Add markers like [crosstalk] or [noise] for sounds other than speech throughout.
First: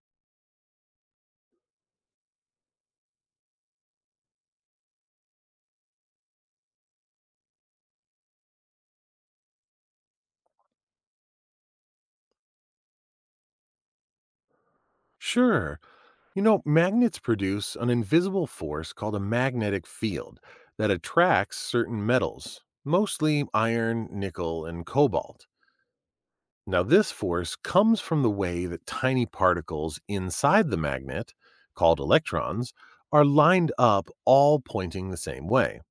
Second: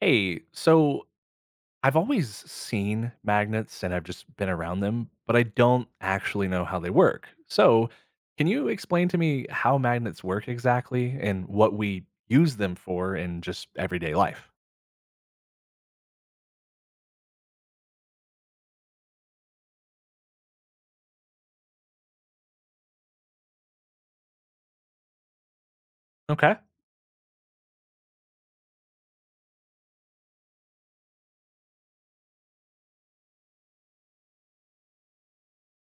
Hey, so I've always seen magnets and I've just been around them, but I don't actually know how they work. So, can you explain to me how magnets work exactly and what we use them for in just everyday life? Sure. You know, magnets produce an invisible force called a magnetic field that attracts certain metals, mostly iron, nickel, and cobalt. Okay. Now, this force comes from the way that tiny particles inside the magnet, called electrons, are lined up all pointing the same way.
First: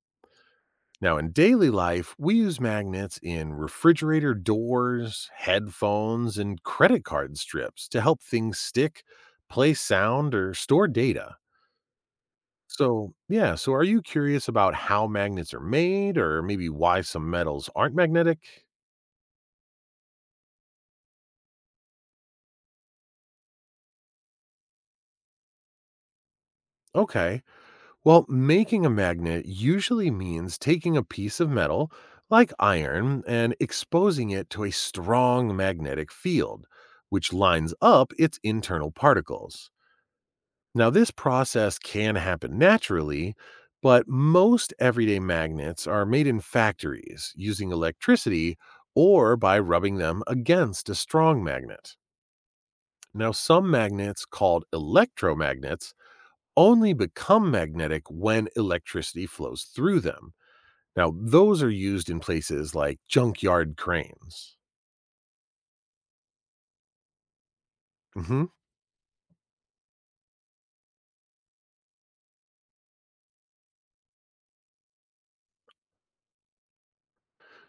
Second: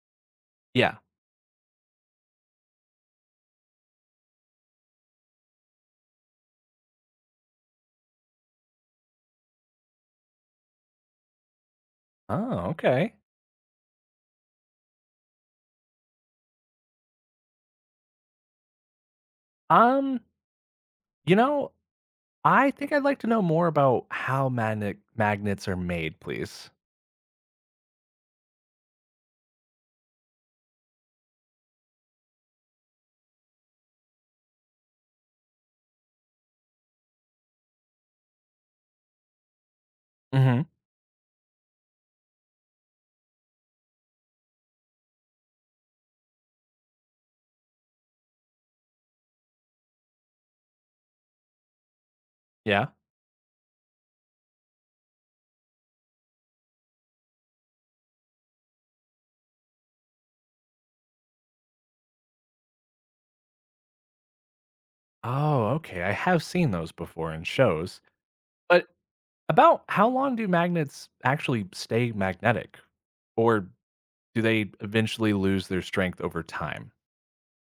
Yeah. Now, in daily life, we use magnets in refrigerator doors, headphones, and credit card strips to help things stick, play sound, or store data. Oh, So, okay. yeah, so are you curious about how magnets are made or maybe why some metals aren't magnetic? Um, you know, I think I'd like to know more about how magnets are made, please. Okay. Well, making a magnet usually means taking a piece of metal, like iron, and exposing it to a strong magnetic field, which lines up its internal particles. Mhm. Now, this process can happen naturally, but most everyday magnets are made in factories using electricity or by rubbing them against a strong magnet. Yeah. Now, some magnets called electromagnets only become magnetic when electricity flows through them. Now, those are used in places like junkyard cranes. Oh, okay. I have seen those before in shows. Mhm. But about how long do magnets actually stay magnetic? Or do they eventually lose their strength over time?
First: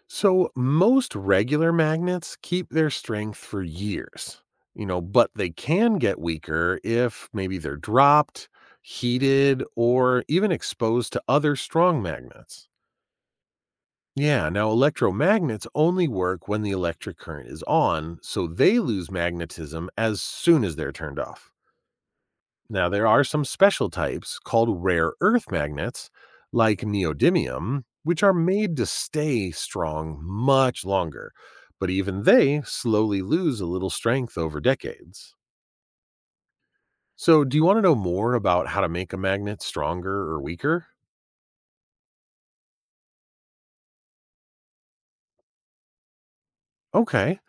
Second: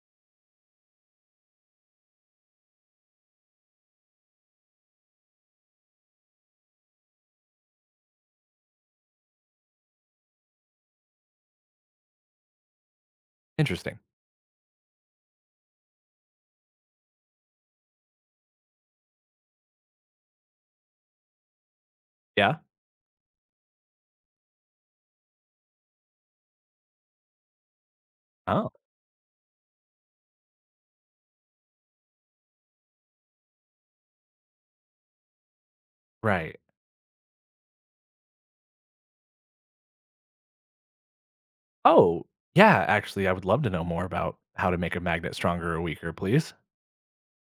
So, most regular magnets keep their strength for years, you know, but they can get weaker if maybe they're dropped, heated, or even exposed to other strong magnets. Interesting. Yeah, now electromagnets only work when the electric current is on, so they lose magnetism as soon as they're turned off. Yeah. Now, there are some special types called rare earth magnets, like neodymium, which are Oh, made to stay strong much longer, but even they slowly lose a little strength over decades. right. So, do you want to know more about how to make a magnet stronger or weaker? Oh, yeah. Actually, I would love to know more about how to make a magnet stronger or weaker, please. Okay.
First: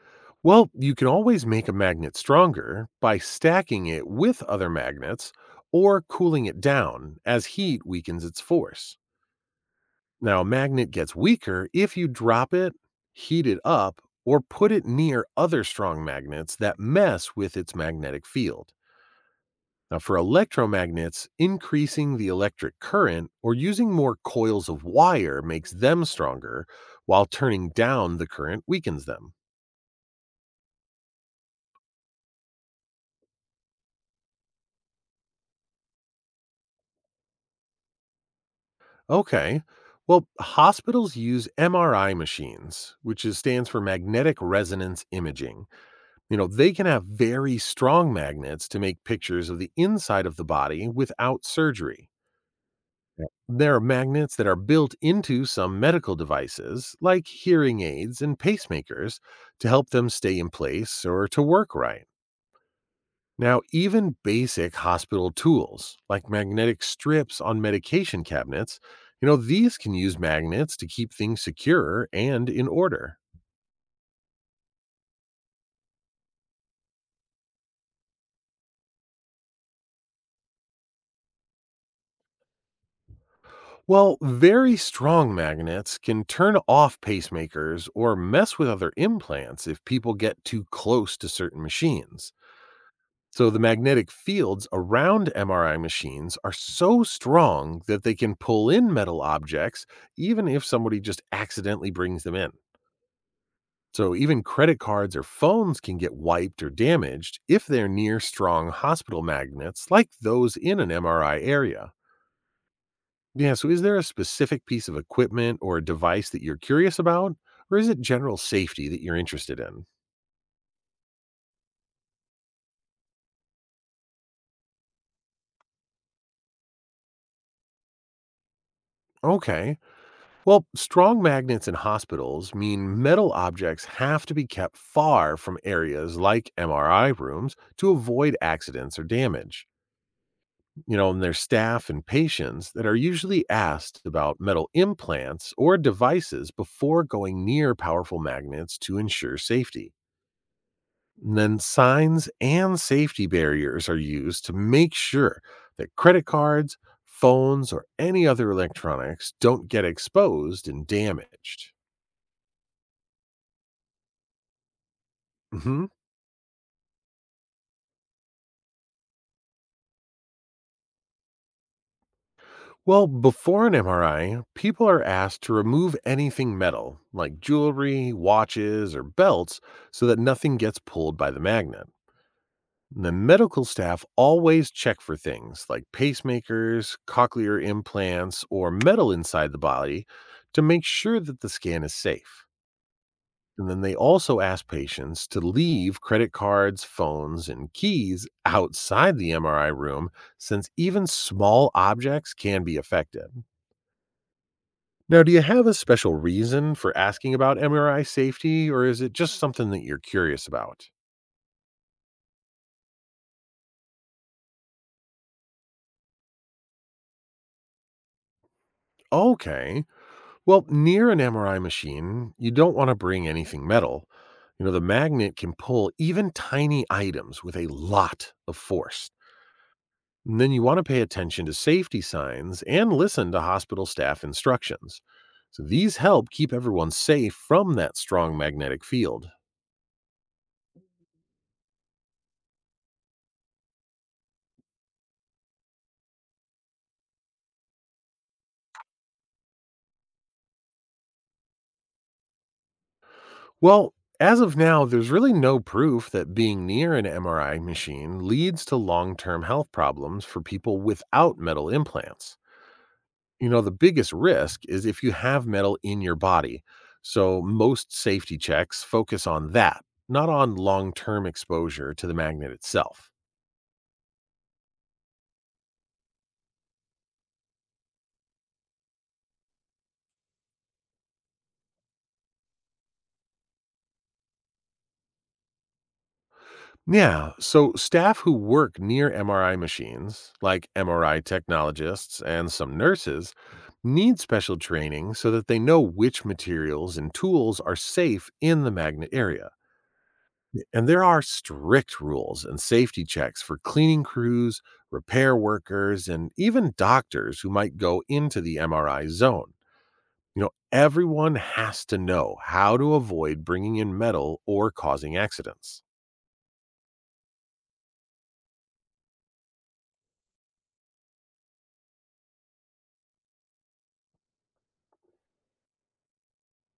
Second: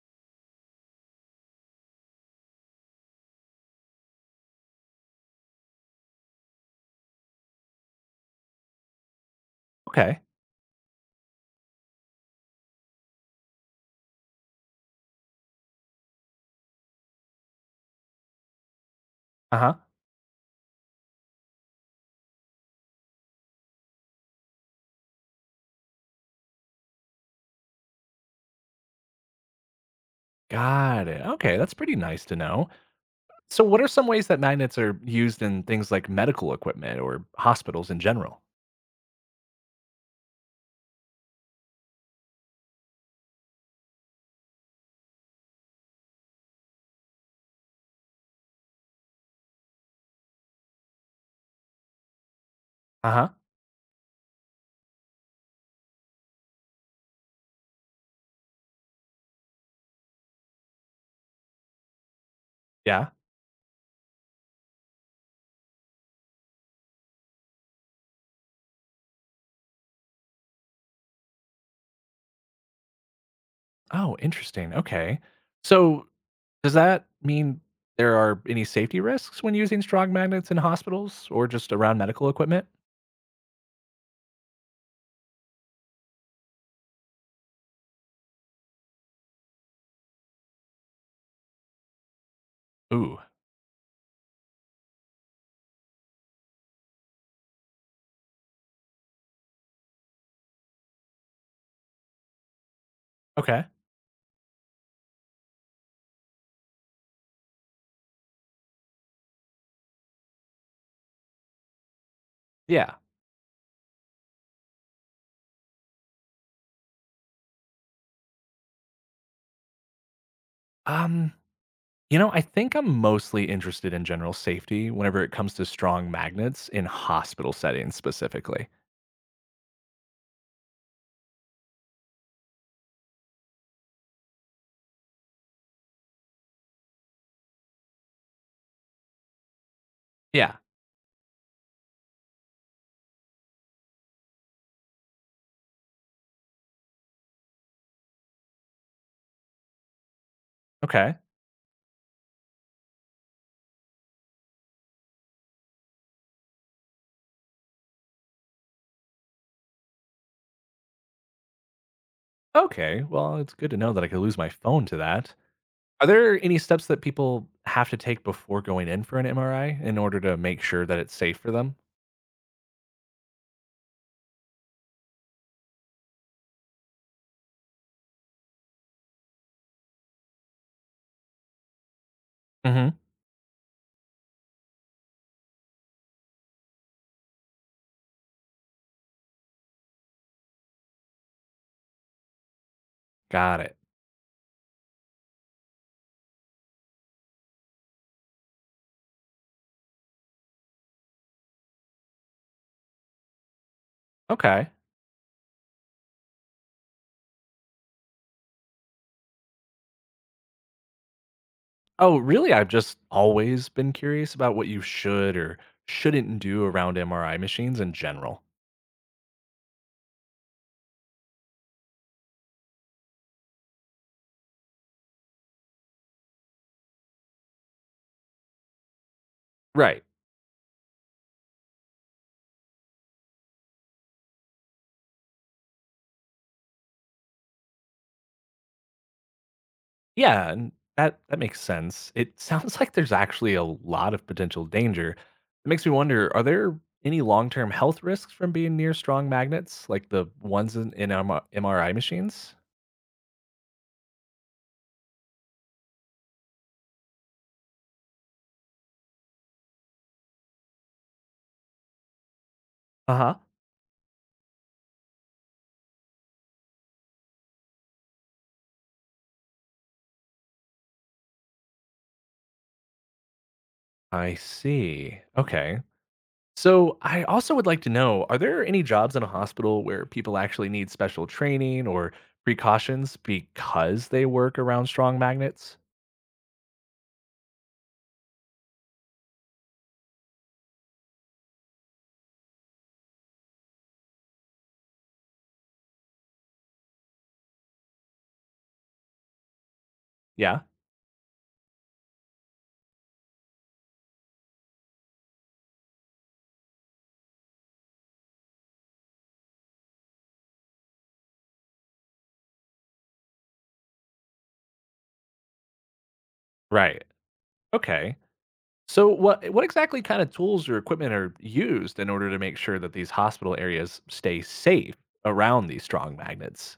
Well, you can always make a magnet stronger by stacking it with other magnets or cooling it down as heat weakens its force. Okay. Now, a magnet gets weaker if you drop it, heat it up, or put it near other strong magnets that mess with its magnetic field. Uh huh. Now, for electromagnets, increasing the electric current or using more coils of wire makes them stronger, while turning down the current weakens them. Got it. Okay. That's pretty nice to know. So, what are some ways that magnets are used in things like medical equipment or hospitals in general? Okay. Well, hospitals use MRI machines, which is, stands for magnetic resonance imaging. You know, they can have very strong magnets to make pictures of the inside of the body without surgery. Uh Yeah. huh. There are magnets that are built into some medical devices, like hearing aids and pacemakers, to help them stay in place or to work right. Yeah. Now, even basic hospital tools, like magnetic strips on medication cabinets, you know, these can use magnets to keep things secure and in order. Oh, interesting. Okay. So, does that mean there are any safety risks when using strong magnets in hospitals or just around medical equipment? Well, very strong magnets can turn off pacemakers or mess with other implants if people get too close to certain machines. Ooh, So, the magnetic fields around MRI machines are so strong that they can pull in metal objects even if somebody just accidentally brings them in. okay. So, even credit cards or phones can get wiped or damaged if they're near strong hospital magnets like those in an MRI area. Yeah. Yeah, so is there a specific piece of equipment or a device that you're curious about, or is it general safety that you're interested in? Um, I think I'm mostly interested in general safety whenever it comes to strong magnets in hospital settings specifically. Okay. Well, strong magnets in hospitals mean metal objects have to be kept far from areas like MRI rooms to avoid accidents or damage. Yeah. You know, and there's staff and patients that are usually asked about metal implants or devices before going near powerful magnets to ensure safety. Okay. And then signs and safety barriers are used to make sure that credit cards, phones, or any other electronics don't get exposed and damaged. Okay. Well, it's good to know that I could lose my phone to that. Mhm. Are there any steps that people have to take before going in for an MRI in order to make sure that it's safe for them? Well, before an MRI, people are asked to remove anything metal, like jewelry, watches, or belts, so that nothing gets pulled by the magnet. Mm-hmm. The medical staff always check for things like pacemakers, cochlear implants, or metal inside the body to make sure that the scan is safe. Got And it. then they also ask patients to leave credit cards, phones, and keys outside the MRI room since even small objects can be affected. Okay. Now, do you have a special reason for asking about MRI safety, or is it just something that you're curious about? Oh, really? I've just always been curious about what you should or shouldn't do around MRI machines in general. Okay. Well, near an MRI machine, you don't want to bring anything metal. You know, the magnet can pull even tiny items with a lot of force. Right. And then you want to pay attention to safety signs and listen to hospital staff instructions. So these help keep everyone safe from that strong magnetic field. Yeah, and that makes sense. It [laughs] sounds like there's actually a lot of potential danger. It makes me wonder, are there any long-term health risks from being near strong magnets like the ones in MRI machines? Well, as of now, there's really no proof that being near an MRI machine leads to long term health problems for people without metal implants. Uh huh. You know, the biggest risk is if you have metal in your body. So most safety checks focus on that, not on long term exposure to the magnet itself. I see. Okay. So, I also would like to know, are there any jobs in a hospital where people actually need special training or precautions because they work around strong magnets? Yeah, so staff who work near MRI machines, like MRI technologists and some nurses, need special training so that they know which materials and tools are safe in the magnet area. Yeah, And there are strict rules and safety checks for cleaning crews, repair workers, and even doctors who might go into the MRI zone. You know, everyone has to know how to avoid bringing in metal or causing accidents. right. Okay. So, what exactly kind of tools or equipment are used in order to make sure that these hospital areas stay safe around these strong magnets?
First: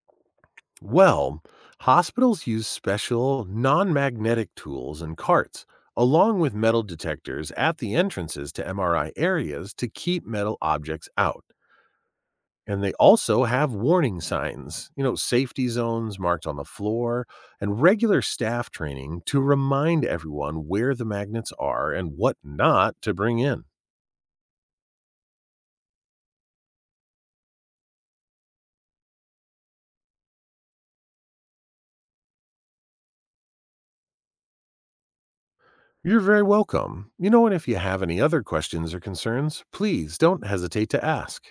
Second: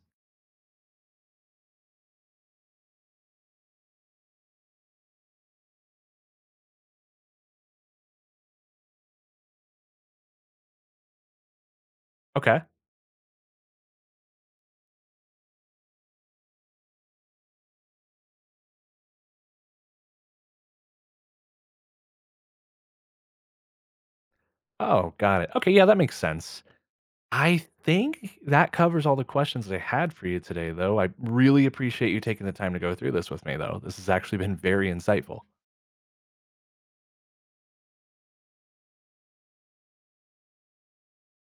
Well, hospitals use special non magnetic tools and carts, along with metal detectors at the entrances to MRI areas to keep metal objects out. Okay. And they also have warning signs, you know, safety zones marked on the floor, and regular staff training to remind everyone where the magnets are and what not to bring in. Oh, got it. Okay. Yeah, that makes sense. I think that covers all the questions that I had for you today, though. I really appreciate you taking the time to go through this with me, though. This has actually been very insightful. You're very welcome. You know, and if you have any other questions or concerns, please don't hesitate to ask.